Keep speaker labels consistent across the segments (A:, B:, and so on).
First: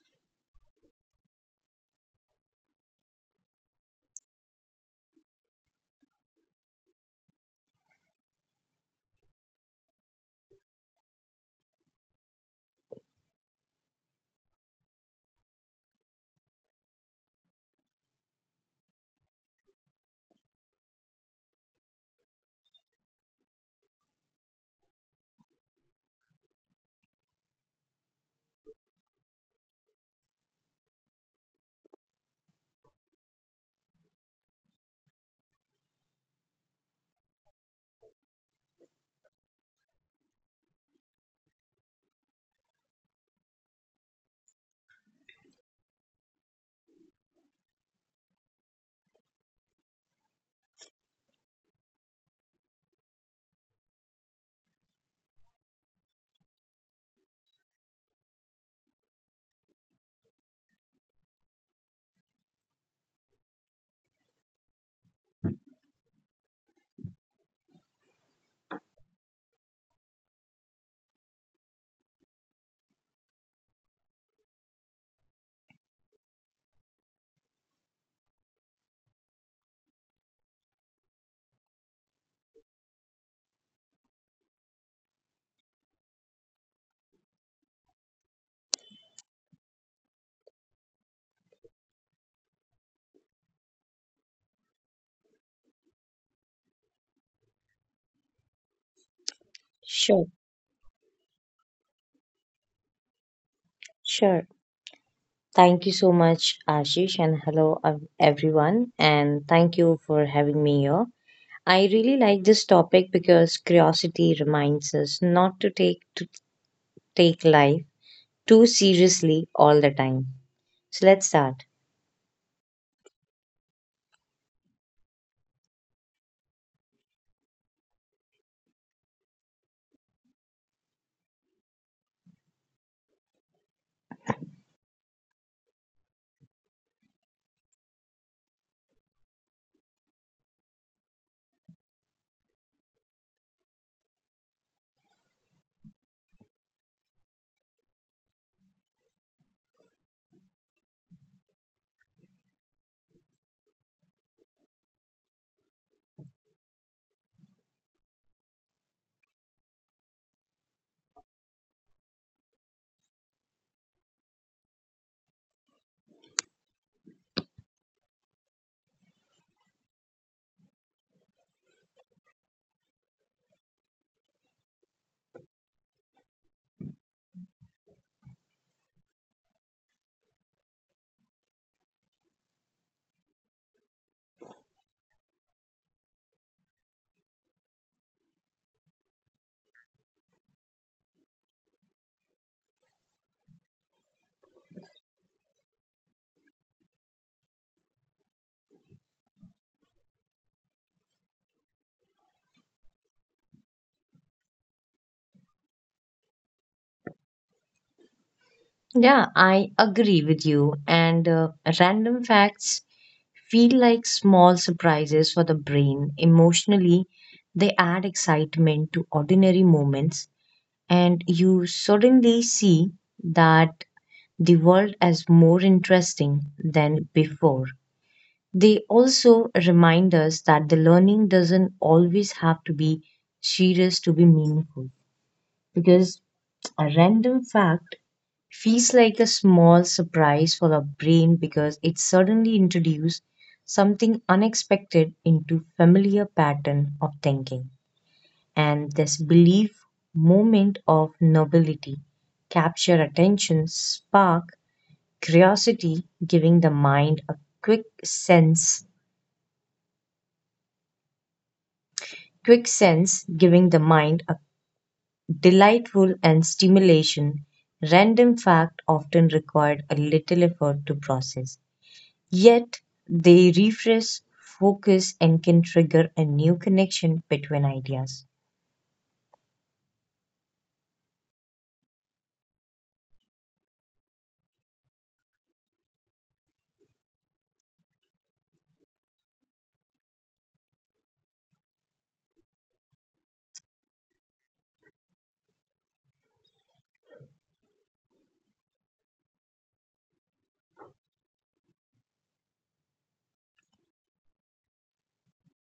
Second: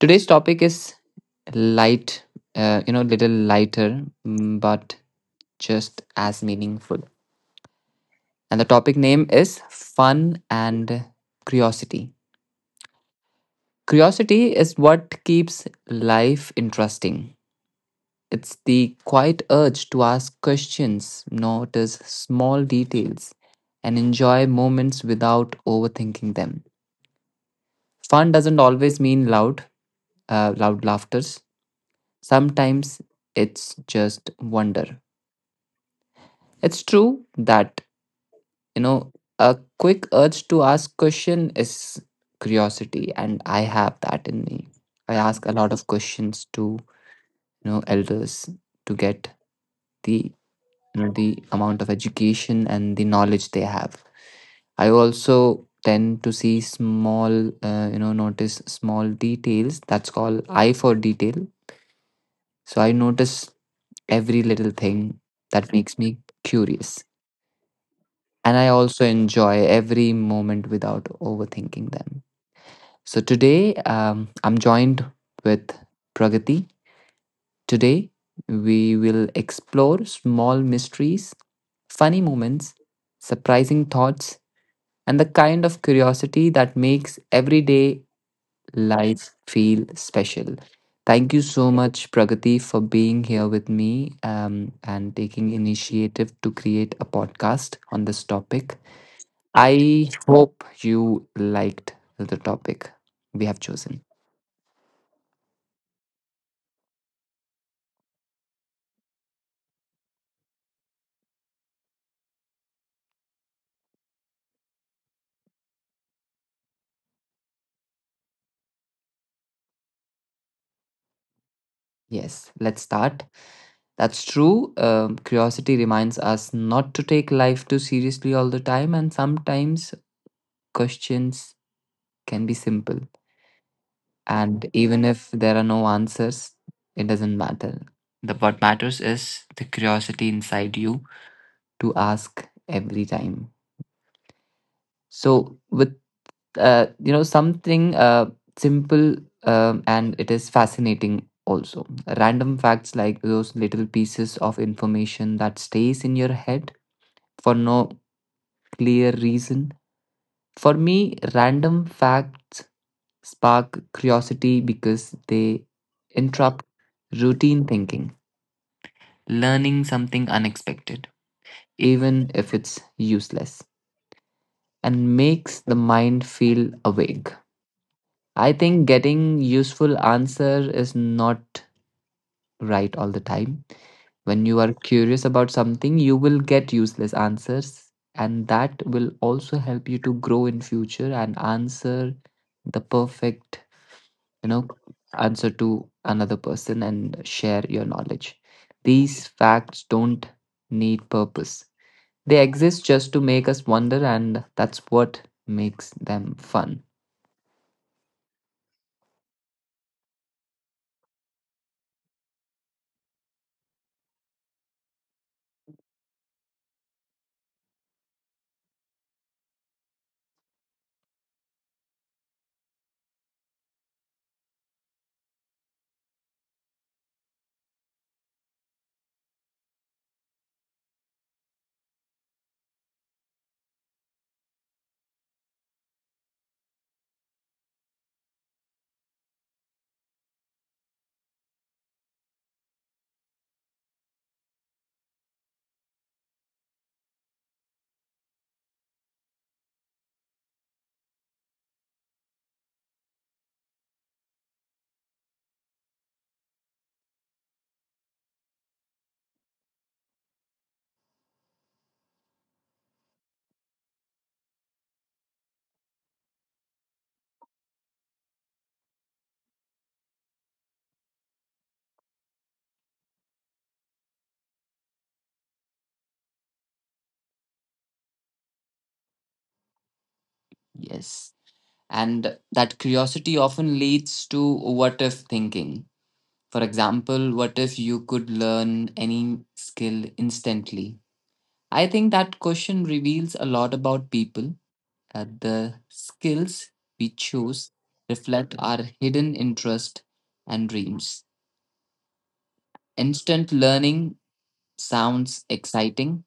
A: Today's topic is light, you know, little lighter, mm, but just as meaningful. And the topic name is fun and curiosity. Curiosity is what keeps life interesting. It's the quiet urge to ask questions, notice small details, and enjoy moments without overthinking them. Fun doesn't always mean loud, loud laughters. Sometimes it's just wonder. It's true that you know a quick urge to ask question is curiosity, and I have that in me. I ask a lot of questions to you know elders to get the the amount of education and the knowledge they have. I also tend to see small you know notice small details, that's called eye for detail. So I notice every little thing that makes me curious, and I also enjoy every moment without overthinking them. So today I'm joined with Pragati. Today we will explore small mysteries, funny moments, surprising thoughts, and the kind of curiosity that makes everyday life feel special. Thank you so much, Pragati, for being here with me and taking initiative to create a podcast on this topic. I
B: Sure,
A: hope you liked the topic we have chosen.
B: sure. Thank you so much, Ashish, and hello, everyone. And thank you for having me here. I really like this topic because curiosity reminds us not to take life too seriously all the time. So let's start.
A: Yes, let's start. That's true. Curiosity reminds us not to take life too seriously all the time, and sometimes questions can be simple. And even if there are no answers, it doesn't matter. The what matters is the curiosity inside you to ask every time. So, with you know something simple and it is fascinating also. Random facts like those little pieces of information that stays in your head for no clear reason. For me, random facts spark curiosity because they interrupt routine thinking, learning something unexpected, even if it's useless, and makes the mind feel awake. I think getting useful answer is not right all the time. When you are curious about something, you will get useless answers, and that will also help you to grow in future and answer the perfect, you know, answer to another person and share your knowledge. These facts don't need purpose. They exist just to make us wonder, and that's what makes them fun.
B: Yeah, I agree with you. And Random facts feel like small surprises for the brain. Emotionally, they add excitement to ordinary moments and you suddenly see that the world is more interesting than before. They also remind us that the learning doesn't always have to be serious to be meaningful, because a random fact feels like a small surprise for our brain because it suddenly introduces something unexpected into familiar pattern of thinking, and this belief moment of nobility capture attention, spark curiosity, giving the mind a quick sense, quick sense, giving the mind a delightful and stimulation. Random fact often required a little effort to process. Yet they refresh, focus, and can trigger a new connection between ideas.
A: Yes. And that curiosity often leads to what if thinking. For example, what if you could learn any skill instantly? I think that question reveals a lot about people. The skills we choose reflect our hidden interest and dreams. Instant learning sounds exciting,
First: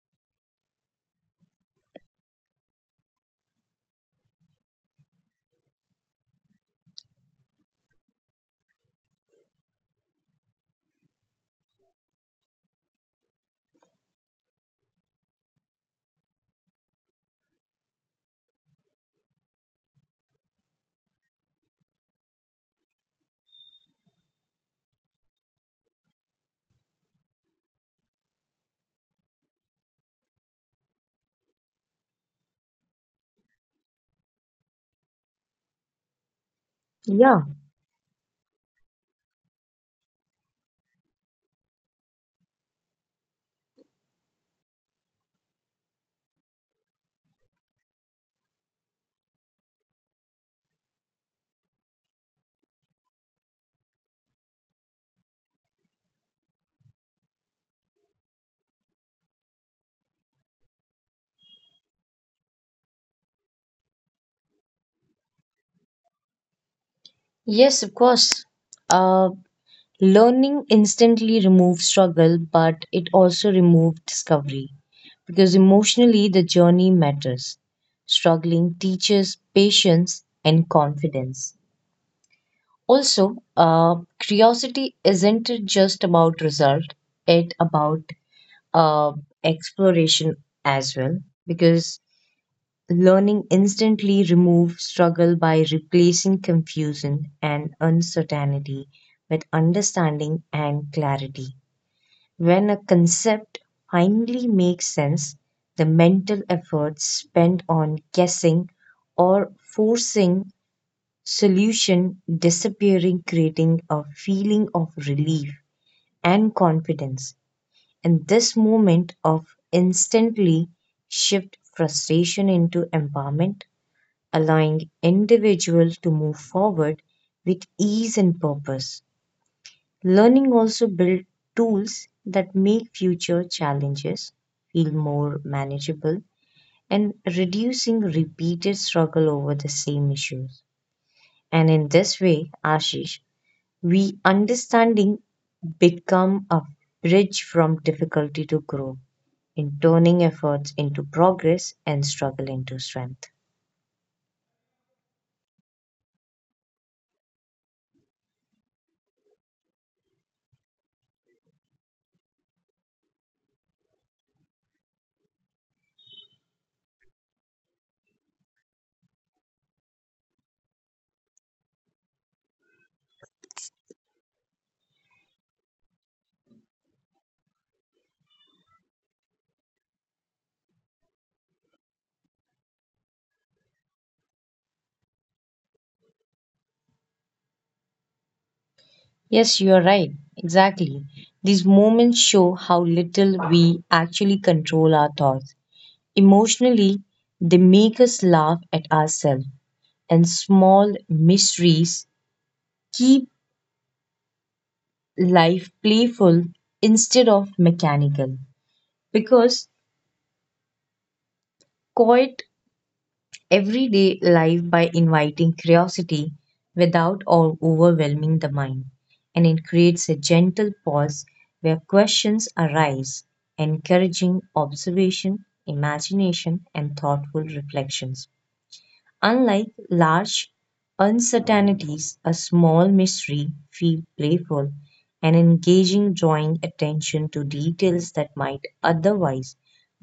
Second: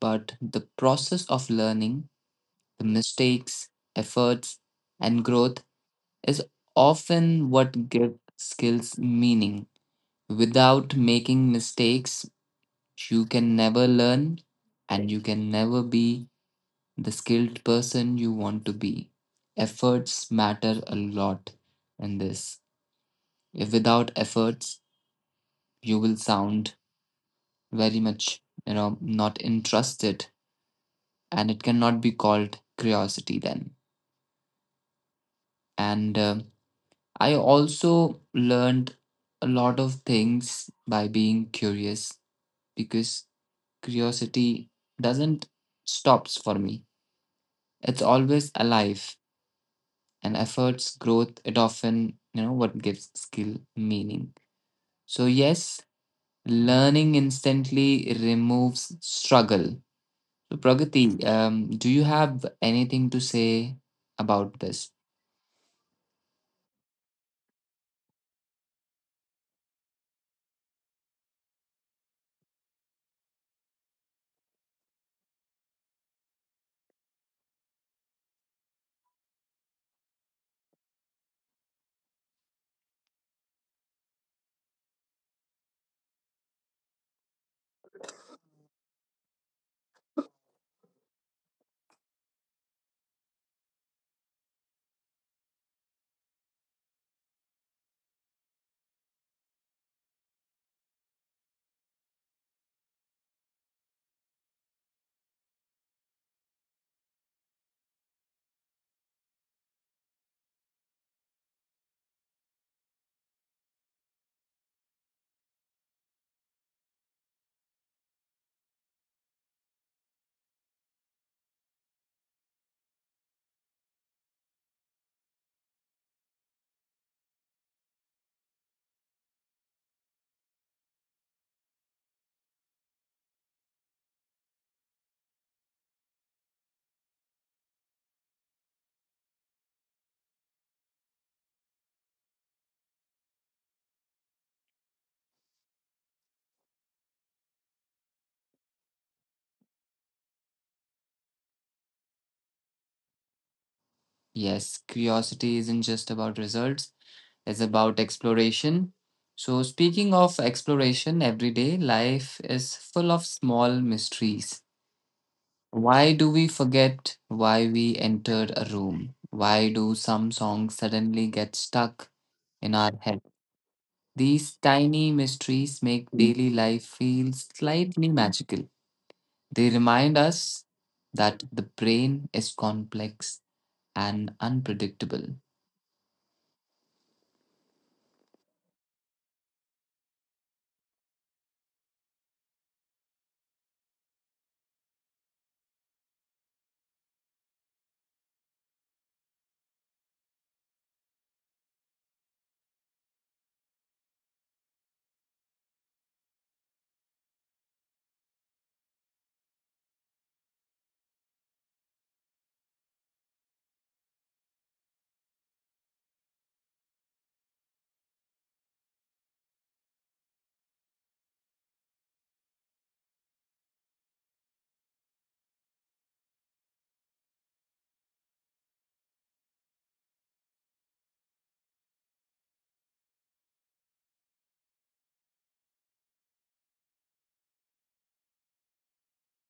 A: but the process of learning, the mistakes, efforts, and growth is often what gives skills meaning. Without making mistakes, you can never learn and you can never be the skilled person you want to be. Efforts matter a lot in this. If without efforts, you will sound very much, you know, not interested and it cannot be called curiosity then. And
B: Yeah.
A: I also learned a lot of things by being curious because curiosity doesn't stops for me. It's always alive, and efforts growth it often you know what gives skill meaning. So yes, learning instantly removes struggle. So Pragati, um, do you have anything to say about this?
B: Yes, of course. Uh, Learning instantly removed struggle, but it also removed discovery because emotionally the journey matters. Struggling teaches patience and confidence. Also, curiosity isn't just about result; it about uh, exploration as well. Because learning instantly removes struggle by replacing confusion and uncertainty with understanding and clarity. When a concept finally makes sense, the mental effort spent on guessing or forcing solution disappearing, creating a feeling of relief and confidence. And this moment of instantly shift frustration into empowerment, allowing individuals to move forward with ease and purpose. Learning also builds tools that make future challenges feel more manageable and reducing repeated struggle over the same issues. And in this way, Ashish, we understanding become a bridge from difficulty to growth in turning efforts into progress and struggle into strength.
A: Yes, curiosity isn't just about results, it's about exploration. So speaking of exploration, everyday life is full of small mysteries. Why do we forget why we entered a room? Why do some songs suddenly get stuck in our head? These tiny mysteries make daily life feel slightly magical. They remind us that the brain is complex and unpredictable.
B: Yes, you are right. Exactly. These moments show how little we actually control our thoughts. Emotionally, they make us laugh at ourselves, and small mysteries keep life playful instead of mechanical. Because quiet everyday life by inviting curiosity without or overwhelming the mind, and it creates a gentle pause where questions arise, encouraging observation, imagination, and thoughtful reflections. Unlike large uncertainties, a small mystery feels playful and engaging, drawing attention to details that might otherwise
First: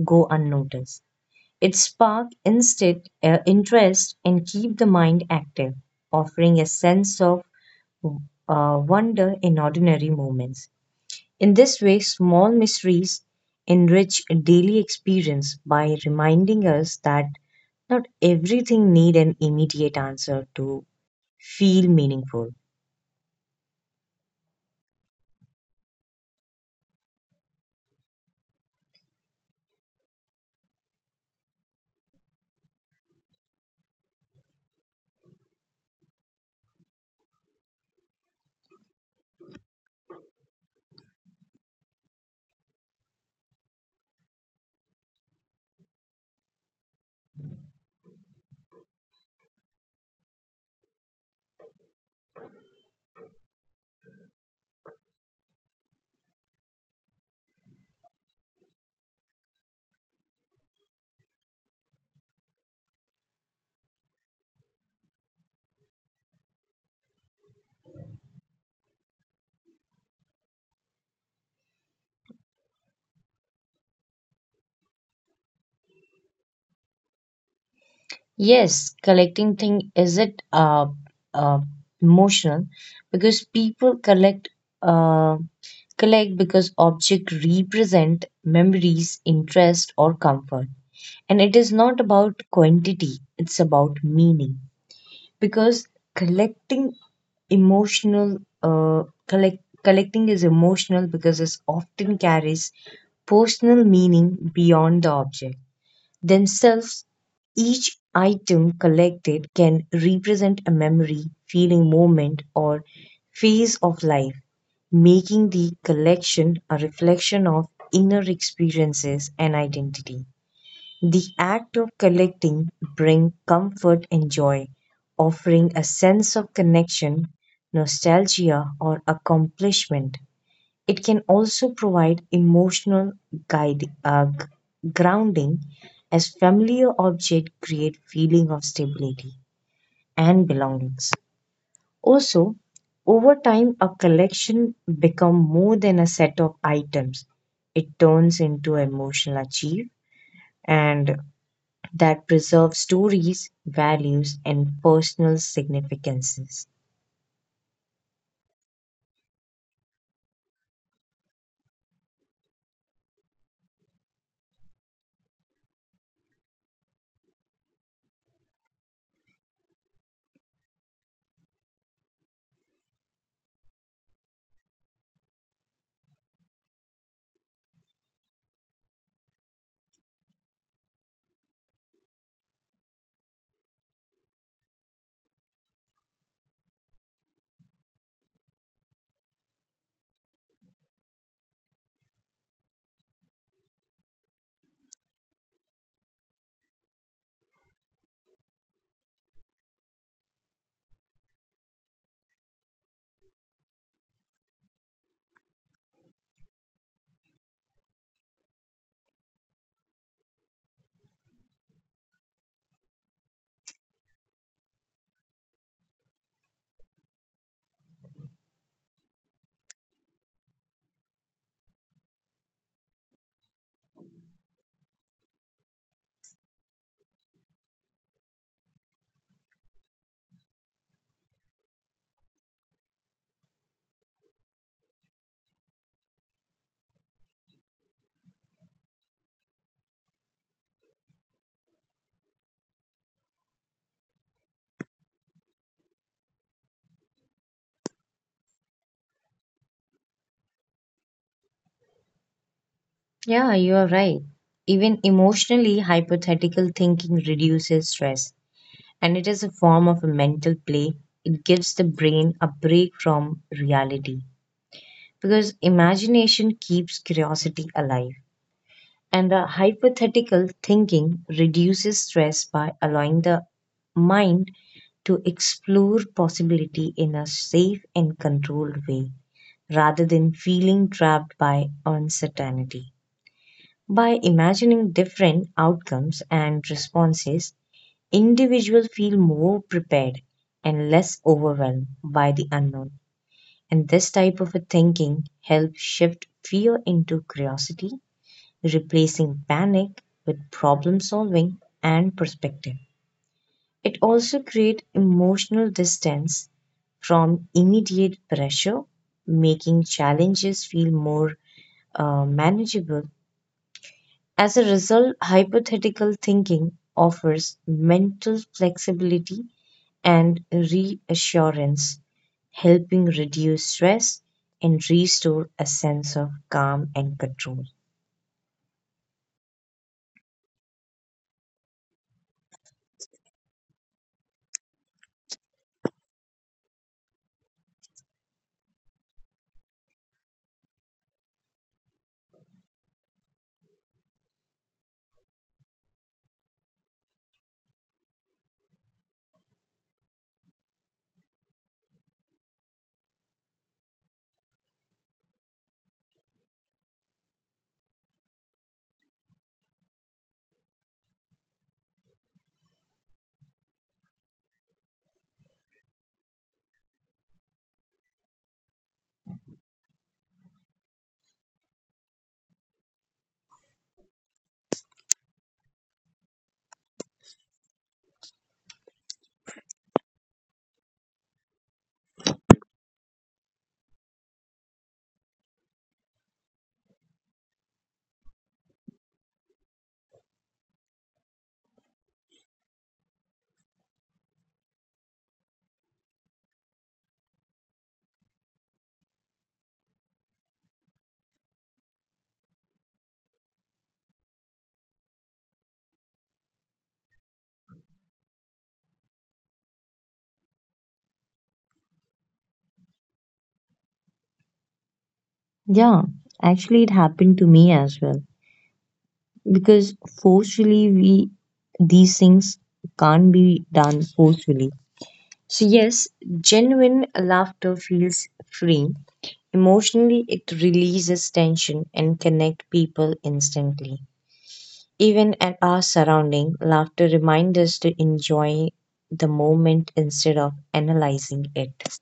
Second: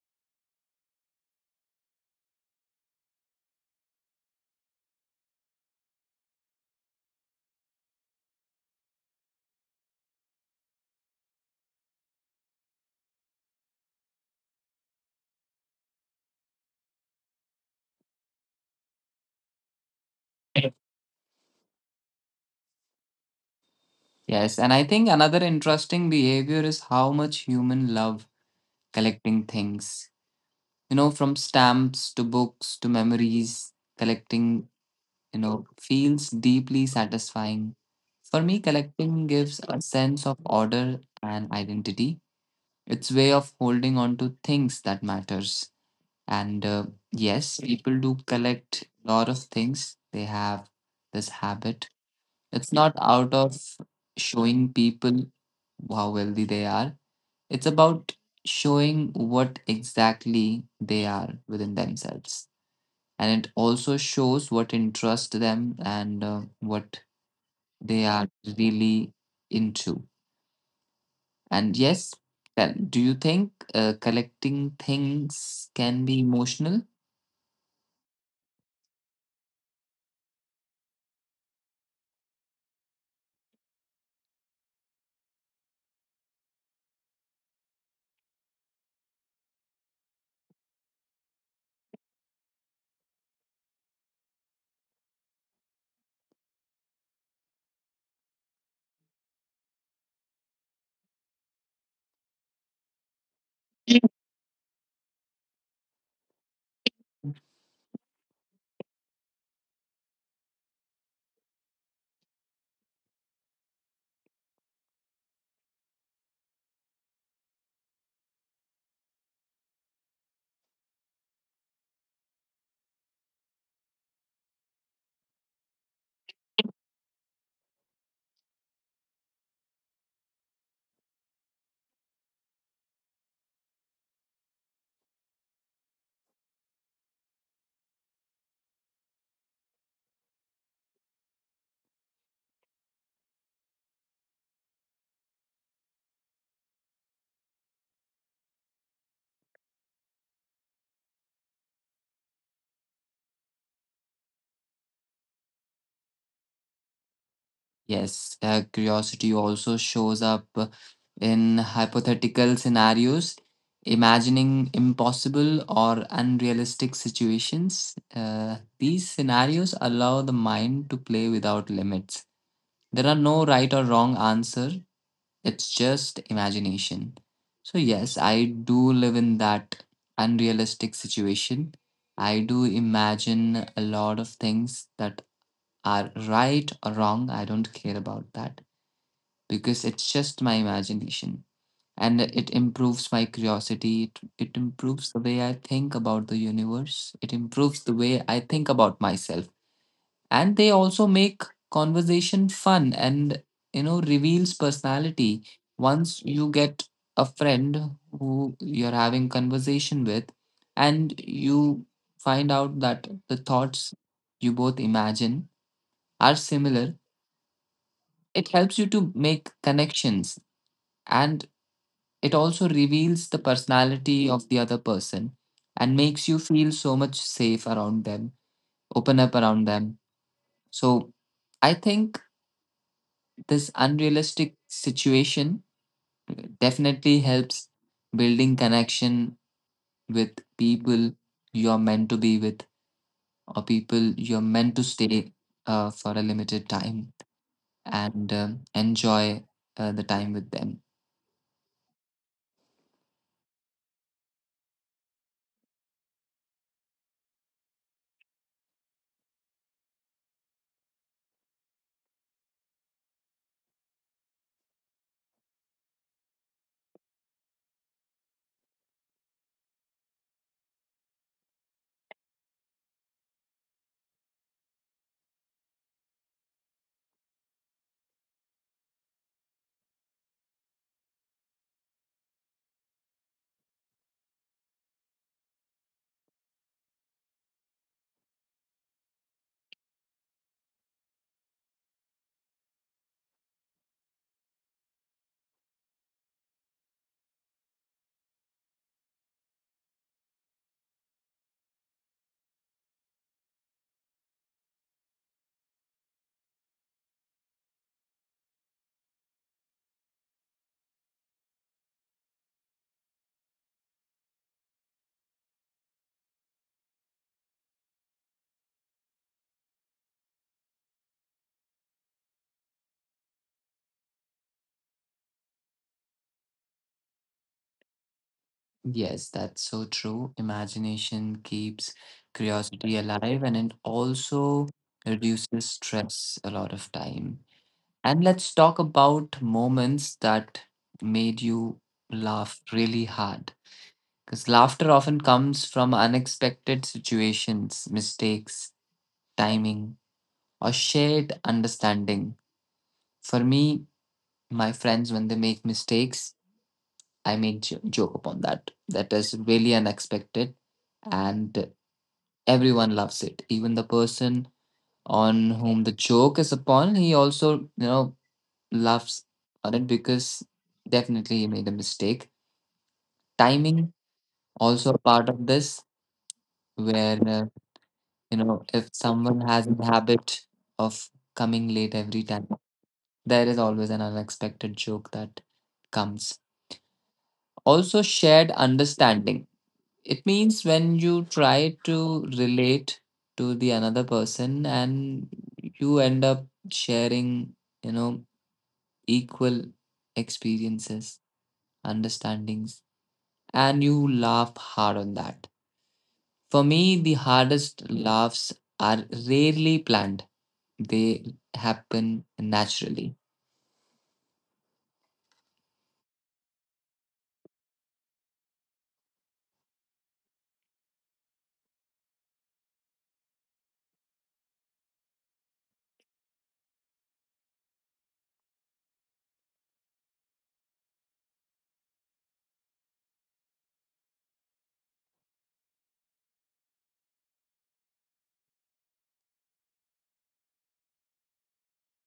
B: go unnoticed. It sparks instant interest and keep the mind active, offering a sense of wonder in ordinary moments. In this way, small mysteries enrich daily experience by reminding us that not everything need an immediate answer to feel meaningful.
A: Yes, and I think another interesting behavior is how much human love collecting things. You know, from stamps to books to memories, collecting you know, feels deeply satisfying. For me, collecting gives a sense of order and identity. It's way of holding on to things that matters. And yes, people do collect a lot of things. They have this habit. It's not out of showing people how wealthy they are. It's about showing what exactly they are within themselves. And it also shows what interests them and what they are really into. And yes, do you think collecting things can be emotional?
B: Yes, collecting thing is it uh emotional because people uh collect because object represent memories, interest or comfort. And it is not about quantity, it's about meaning. Because collecting collecting is emotional because it often carries personal meaning beyond the object themselves. Each item collected can represent a memory, feeling, moment or phase of life, making the collection a reflection of inner experiences and identity. The act of collecting brings comfort and joy, offering a sense of connection, nostalgia, or accomplishment. It can also provide emotional guide, uh, g- grounding as familiar objects create feeling of stability and belongings. Also, over time, a collection becomes more than a set of items. It turns into emotional achieve and that preserve stories, values, and personal significances.
A: Yes, curiosity also shows up in hypothetical scenarios, imagining impossible or unrealistic situations. These scenarios allow the mind to play without limits. There are no right or wrong answer. It's just imagination. So, yes, I do live in that unrealistic situation. I do imagine a lot of things that are right or wrong. I don't care about that because it's just my imagination and it improves my curiosity. It improves the way I think about the universe. It improves the way I think about myself, and they also make conversation fun and you know reveals personality. Once you get a friend who you're having conversation with, and you find out that the thoughts you both imagine are similar, it helps you to make connections, and it also reveals the personality of the other person and makes you feel so much safe around them, open up around them. So I think this unrealistic situation definitely helps building connection with people you're meant to be with, or people you're meant to stay for a limited time and enjoy the time with them.
B: Yeah, you are right. Even emotionally, hypothetical thinking reduces stress, and it is a form of a mental play. It gives the brain a break from reality because imagination keeps curiosity alive. And the hypothetical thinking reduces stress by allowing the mind to explore possibility in a safe and controlled way, rather than feeling trapped by uncertainty. By imagining different outcomes and responses, individuals feel more prepared and less overwhelmed by the unknown. And this type of a thinking helps shift fear into curiosity, replacing panic with problem solving and perspective. It also creates emotional distance from immediate pressure, making challenges feel more manageable. As a result, hypothetical thinking offers mental flexibility and reassurance, helping reduce stress and restore a sense of calm and control.
A: Yes, that's so true. Imagination keeps curiosity alive, and it also reduces stress a lot of time. And let's talk about moments that made you laugh really hard. Because laughter often comes from unexpected situations, mistakes, timing, or shared understanding. For me, my friends, when they make mistakes, I make joke upon that. That is really unexpected, and everyone loves it. Even the person on whom the joke is upon, he also you know laughs on it, because definitely he made a mistake. Timing also a part of this, where you know, if someone has a habit of coming late every time, there is always an unexpected joke that comes. Also, shared understanding. It means when you try to relate to the another person and you end up sharing, you know, equal experiences, understandings, and you laugh hard on that. For me, the hardest laughs are rarely planned, they happen naturally.
B: Yeah, actually, it happened to me as well because forcefully, we these things can't be done forcefully. So, yes, genuine laughter feels free. Emotionally, it releases tension and connect people instantly. Even at our surrounding, laughter reminds us to enjoy the moment instead of analyzing it.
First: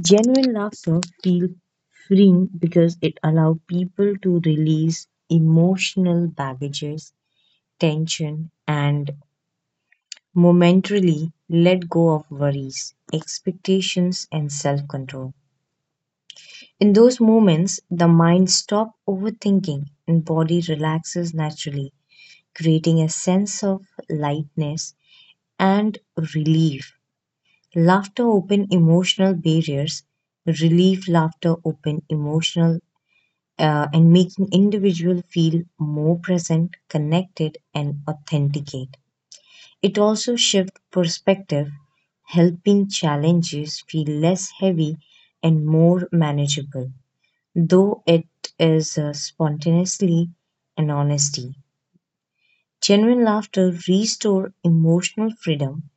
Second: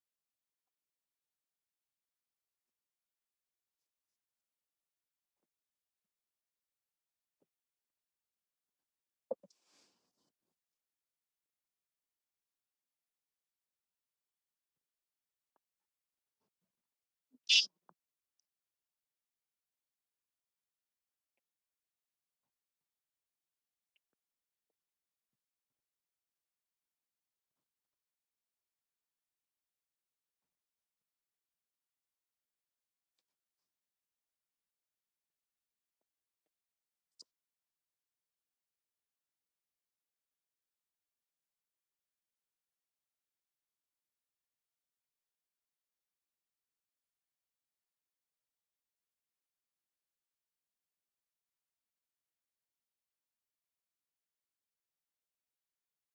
B: Genuine laughter feels freeing because it allows people to release emotional baggages, tension, and momentarily let go of worries, expectations, and self control. In those moments, the mind stops overthinking and body relaxes naturally, creating a sense of lightness and relief. Laughter open emotional barriers, Laughter open emotional and making individual feel more present, connected and authenticate. It also shifts perspective, helping challenges feel less heavy and more manageable, though it is spontaneously and honesty. Genuine laughter restores emotional freedom,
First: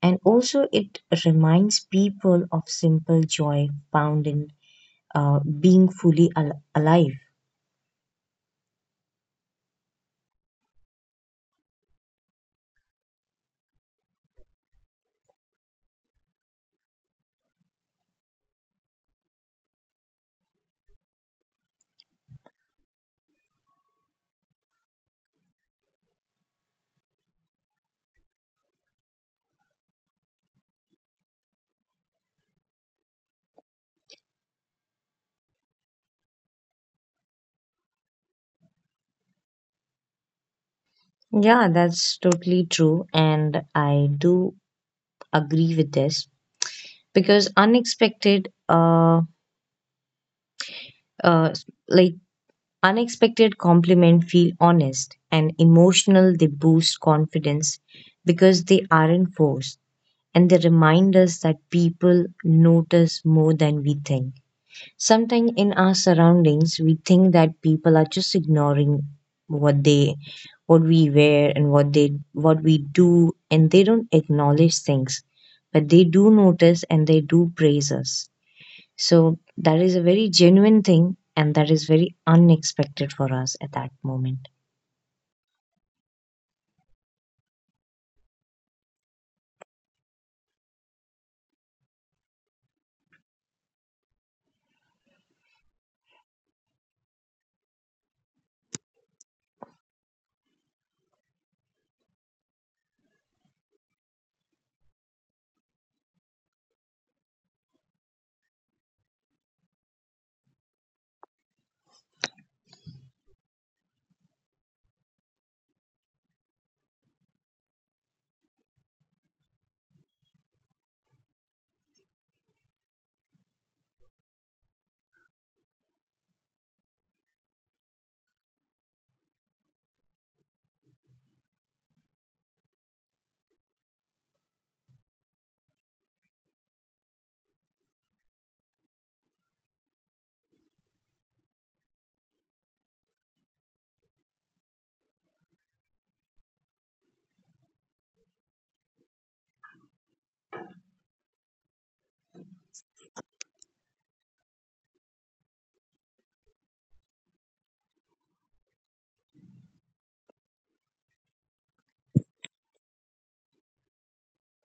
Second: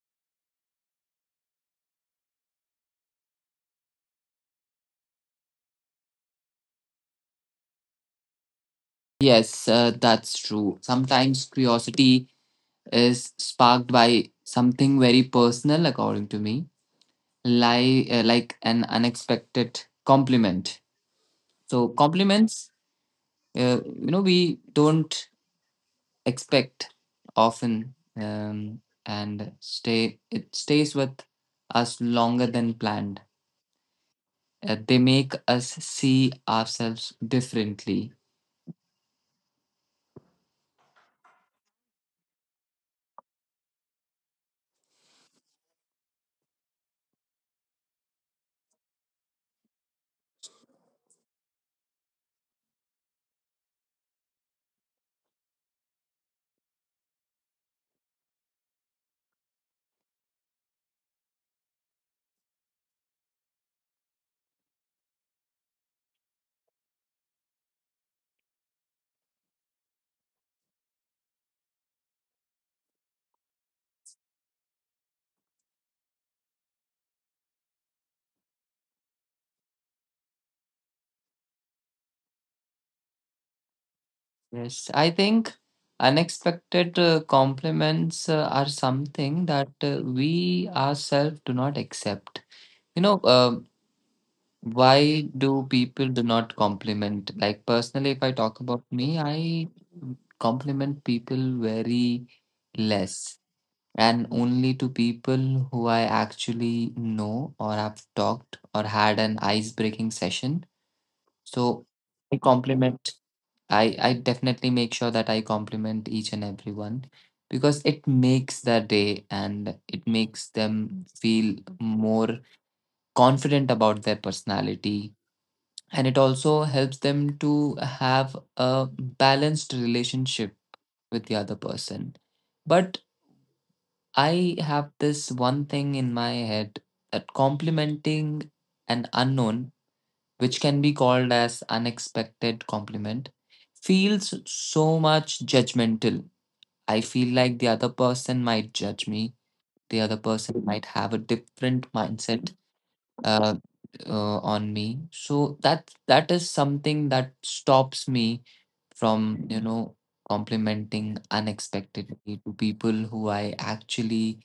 B: and also it reminds people of simple joy found in being fully alive.
A: Yes, that's true. Sometimes curiosity is sparked by something very personal, according to me, like an unexpected compliment. So compliments, you know, we don't expect often, and stay it stays with us longer than planned. They make us see ourselves differently.
B: Yeah, that's totally true, and I do agree with this because uh, like unexpected compliment feel honest and emotional. They boost confidence because they aren't forced, and they remind us that people notice more than we think. Sometimes in our surroundings we think that people are just ignoring what they what we wear and what they what we do, and they don't acknowledge things, but they do notice and they do praise us, so that is a very genuine thing and that is very unexpected for us at that moment.
A: Yes, I think unexpected compliments are something that we ourselves do not accept. You know, why do people do not compliment? Like personally, if I talk about me, I compliment people very less, and only to people who I actually know or have talked or had an ice breaking session. So I compliment I definitely make sure that I compliment each and everyone, because it makes their day and it makes them feel more confident about their personality, and it also helps them to have a balanced relationship with the other person. But I have this one thing in my head that complimenting an unknown, which can be called as unexpected compliment, feels so much judgmental. I feel like the other person might judge me. The other person might have a different mindset uh, on me. So that is something that stops me from you know complimenting unexpectedly to people who I actually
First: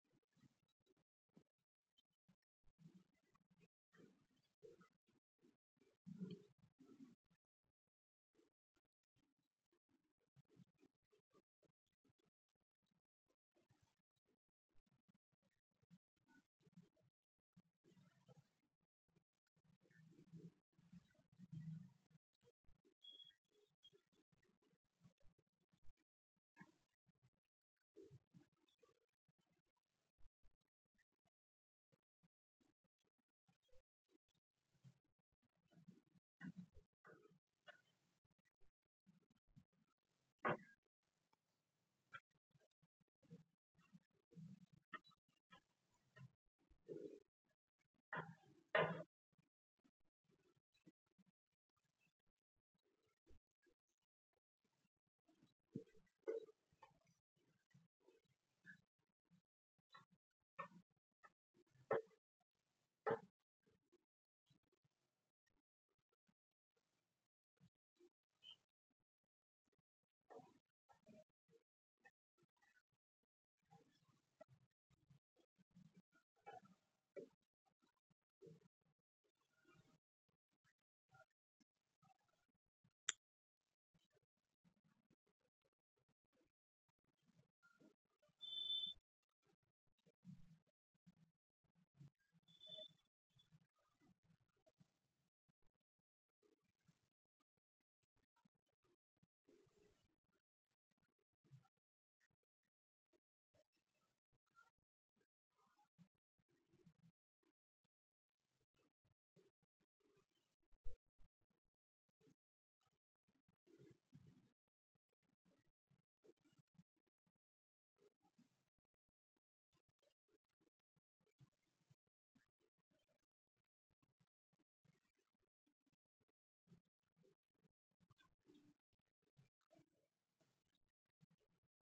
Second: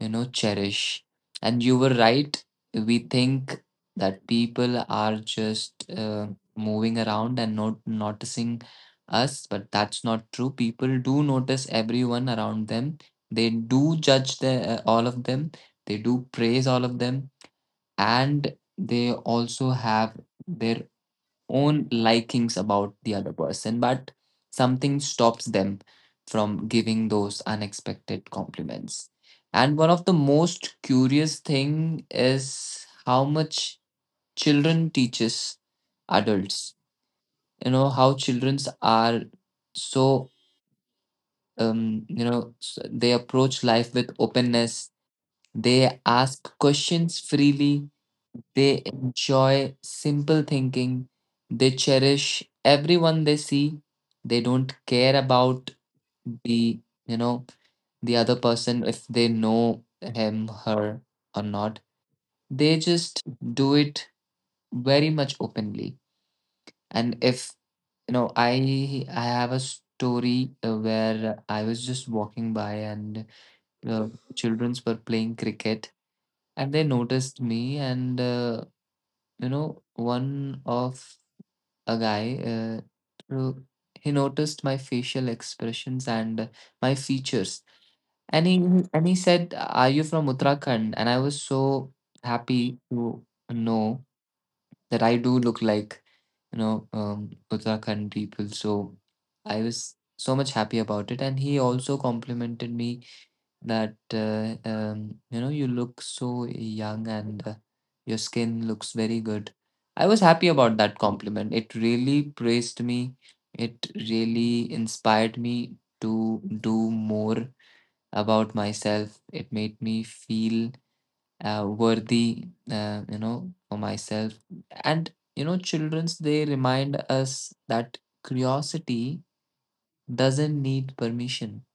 A: you know cherish. And you were right. We think that people are just moving around and not noticing us, but that's not true. People do notice everyone around them. They do judge the, all of them. They do praise all of them, and they also have their own likings about the other person, but something stops them from giving those unexpected compliments. And one of the most curious thing is how much children teaches adults. You know how childrens are so you know they approach life with openness. They ask questions freely, they enjoy simple thinking. They cherish everyone they see. They don't care about the, you know, the other person if they know him, her or not. They just do it very much openly. And if, you know, I have a story where I was just walking by and uh, childrens were playing cricket and they noticed me and you know one of a guy uh, who- he noticed my facial expressions and my features, and he and he said, are you from Uttarakhand? And I was so happy to know that I do look like you know Uttarakhand people. So I was so much happy about it, and he also complimented me that you know, you look so young and your skin looks very good. I was happy about that compliment. It really praised me. It really inspired me to do more about myself. It made me feel worthy, you know, for myself. And you know, childrens they remind us that curiosity doesn't need permission.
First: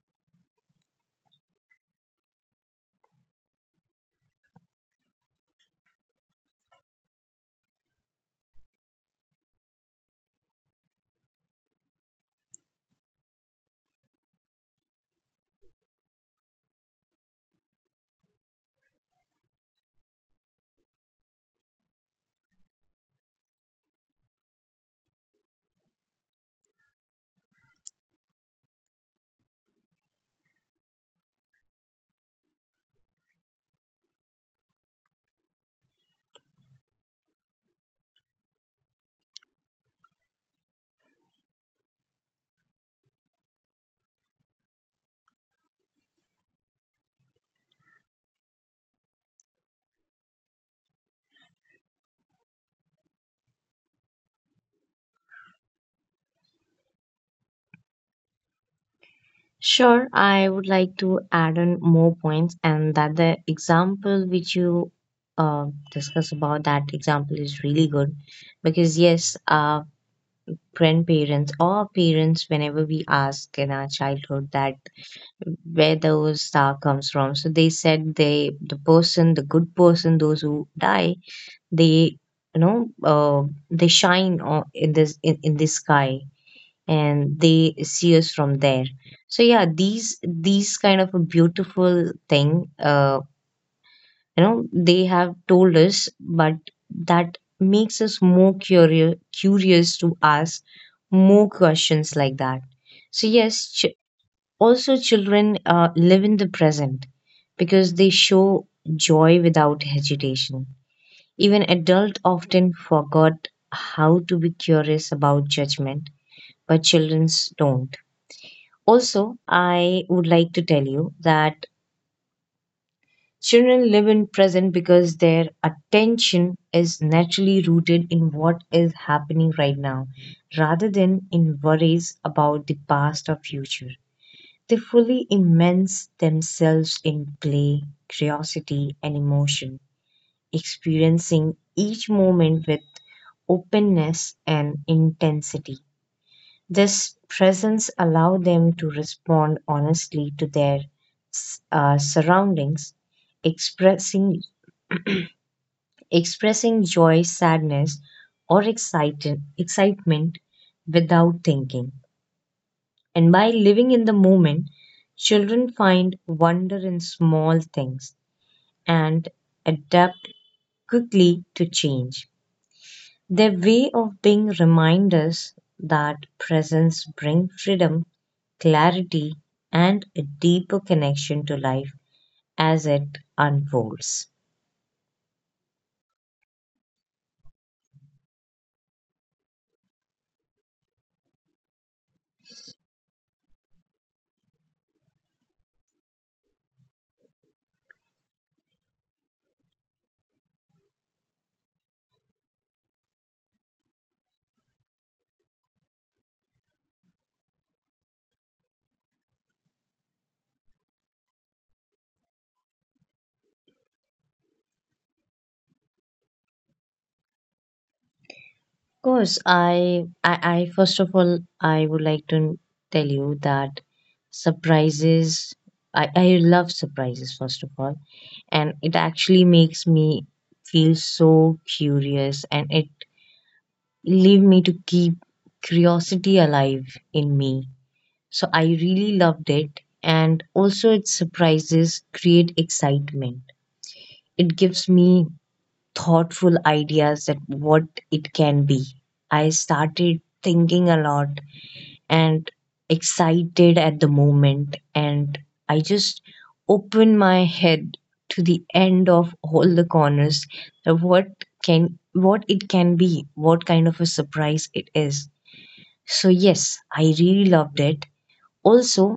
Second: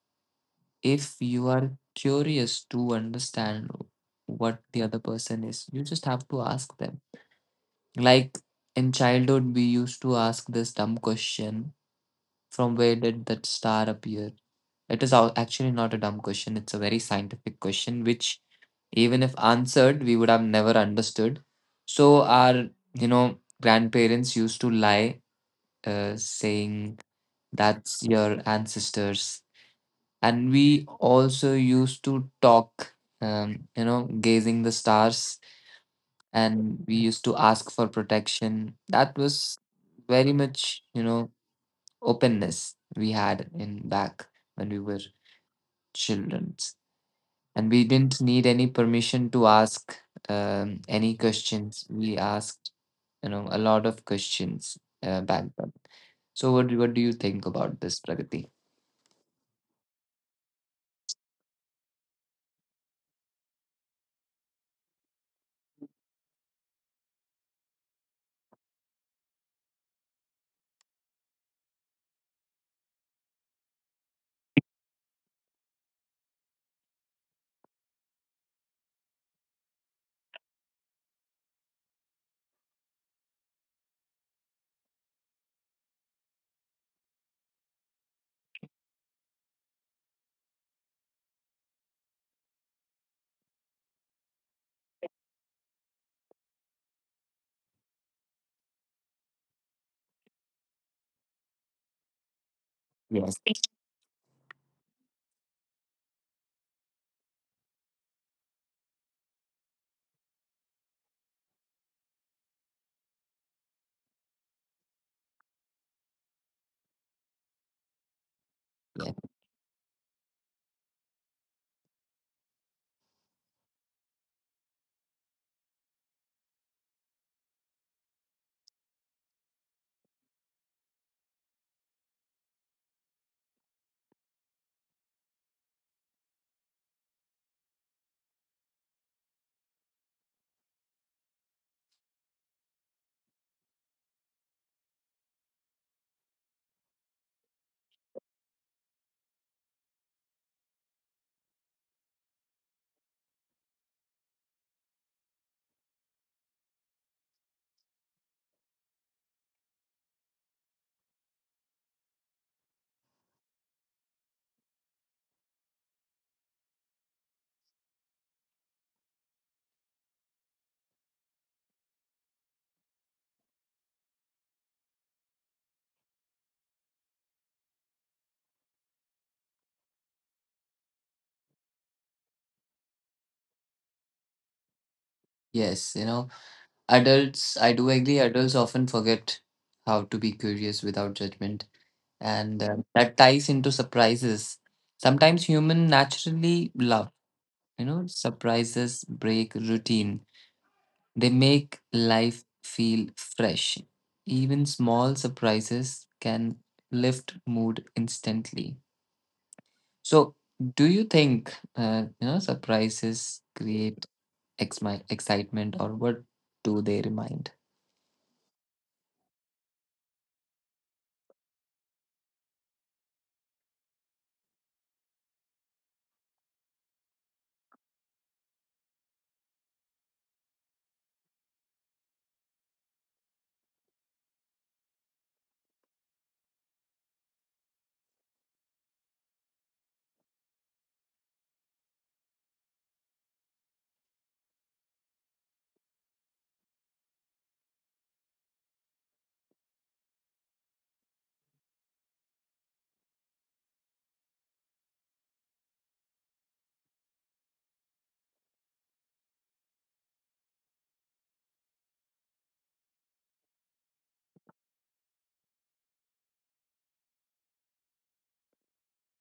A: If you are curious to understand what the other person is, you just have to ask them. Like in childhood, we used to ask this dumb question, from where did that star appear? It is actually not a dumb question, it's a very scientific question, which even if answered, we would have never understood. So, our you know, grandparents used to lie, saying that's your ancestors. And we also used to talk you know gazing the stars, and we used to ask for protection. That was very much you know openness we had in back when we were children, and we didn't need any permission to ask any questions. We asked you know a lot of questions back then. So what, what do you think about this, Pragati?
B: Sure, I would like to add on more points, and that the example which you discuss about, that example is really good because, yes, our grandparents or parents, whenever we ask in our childhood that where those star comes from, so they said they the person, the good person, those who die, they you know uh, they in in the sky and they see us from there. So yeah, these kind of a beautiful thing, you know, they have told us, but that makes us more curious to ask more questions like that. So
A: Yes.
B: yes, also children live in the present because they show joy without hesitation. Even adults often forgot how to be curious about judgment, but children don't. Also, I would like to tell you that children live in present because their attention is naturally rooted in what is happening right now rather than in worries about the past or future. They fully immerse themselves in play, curiosity, and emotion, experiencing each moment with openness and intensity. This presence allows them to respond honestly to their surroundings, expressing expressing joy, sadness, or excitement without thinking. And by living in the moment, children find wonder in small things and adapt quickly to change. Their way of being remind us that presence brings freedom, clarity, and a deeper connection to life as it unfolds.
A: Yes, you know, adults, I do agree, adults often forget how to be curious without judgment, and that ties into surprises. Sometimes human naturally love, you know, surprises break routine. They make life feel fresh. Even small surprises can lift mood instantly. So, do you think, you know, surprises create ex- excitement, or what do they remind?
B: Of course, I first of all, I would like to tell you that surprises, I love surprises, first of all, and it actually makes me feel so curious, and it leave me to keep curiosity alive in me. So I really loved it. And also, its surprises create excitement. It gives me thoughtful ideas that what it can be. I started thinking a lot and excited at the moment. And I just opened my head to the end of all the corners of what it can be, what kind of a surprise it is. So yes, I really loved it. Also,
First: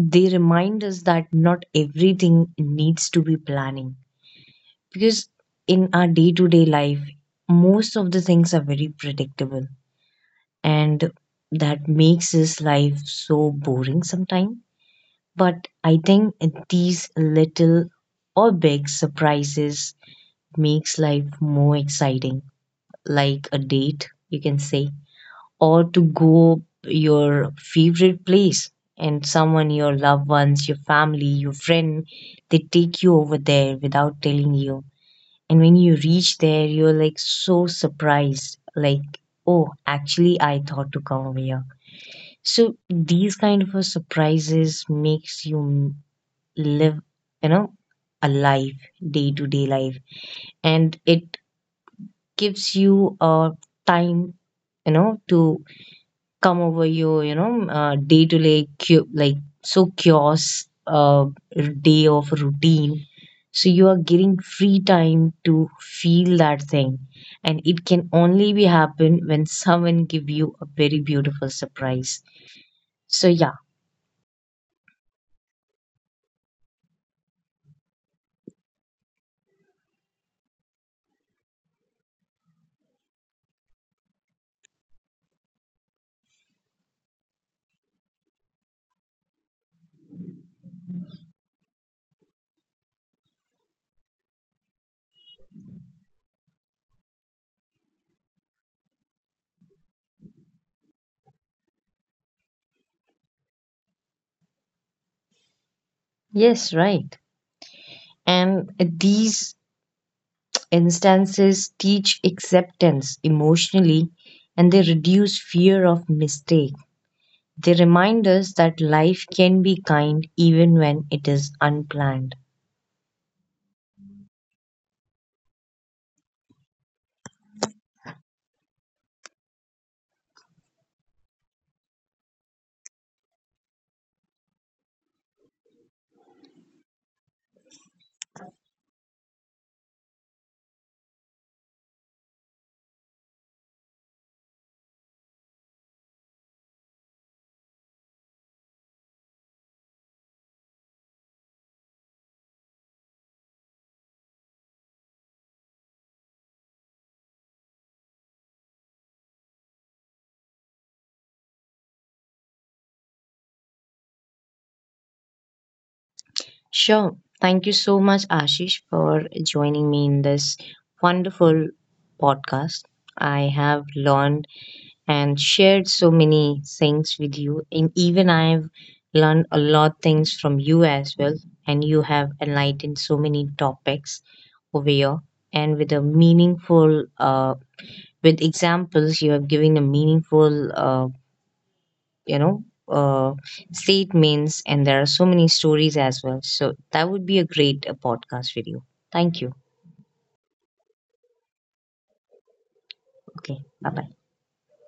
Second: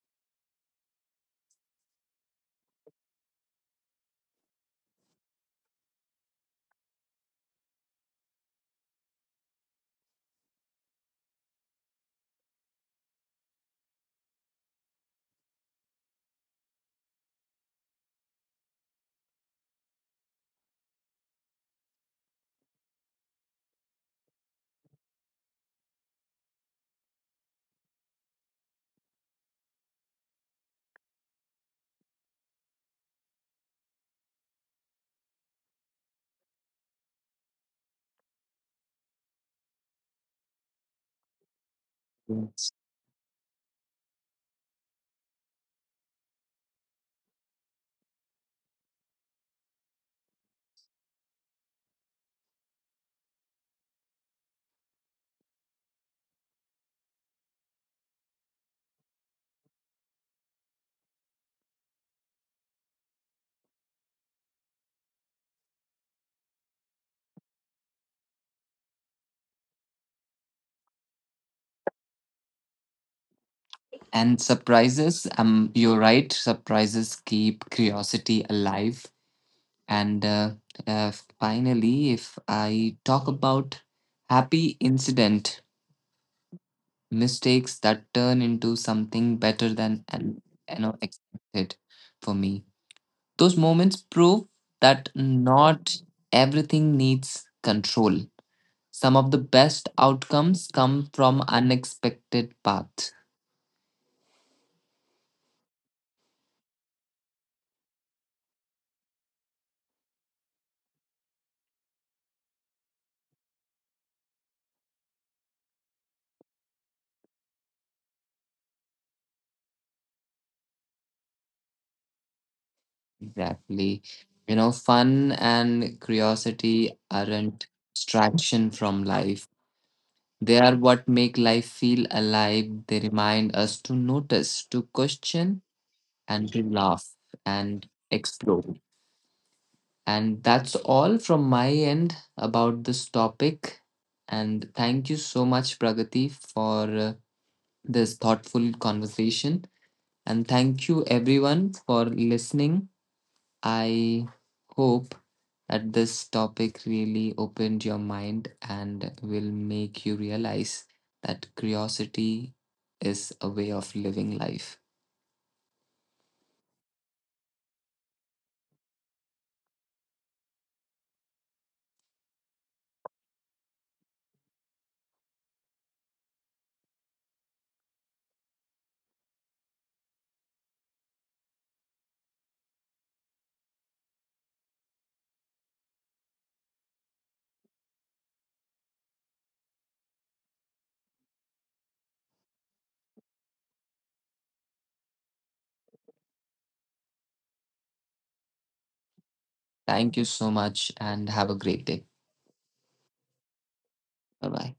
B: they remind us that not everything needs to be planning, because in our day to day life, most of the things are very predictable, and that makes this life so boring sometimes. But I think these little or big surprises makes life more exciting, like a date, you can say, or to go your favorite place, and someone, your loved ones, your family, your friend, they take you over there without telling you, and when you reach there you're like so surprised, like, oh, actually I thought to come over here.
A: Yes.
B: So these kind of a surprises makes you live, you know, a life, day to day life, and it gives you a time, you know, to come over you, you know, day to day, so chaos, day of routine. So you are getting free time to feel that thing, and it can only be happen when someone give you a very beautiful surprise. So yeah,
A: And surprises, you're right, surprises keep curiosity alive. And uh, finally, if I talk about happy incident, mistakes that turn into something better than and you know expected for me. Those moments prove that not everything needs control. Some of the best outcomes come from unexpected paths.
B: yes, right. And these instances teach acceptance emotionally, and they reduce fear of mistake. They remind us that life can be kind even when it is unplanned.
A: Exactly. You know, fun and curiosity aren't distraction from life. They are what make life feel alive. They remind us to notice, to question, and to laugh and explore. And that's all from my end about this topic. And thank you so much, Pragati, for this thoughtful conversation. And thank you, everyone, for listening. I hope that this topic really opened your mind and will make you realize that curiosity is a way of living life.
B: Sure. Thank you so much, Ashish, for joining me in this wonderful podcast. I have learned and shared so many things with you, and even I've learned a lot things from you as well. And you have enlightened so many topics over here, and with a meaningful, with examples, you have given a meaningful. You know, uh, statements, and there are so many stories as well, so that would be a great podcast video. Thank you.
A: Thank you so much and have a great day.
B: Okay, bye bye.
A: Bye bye.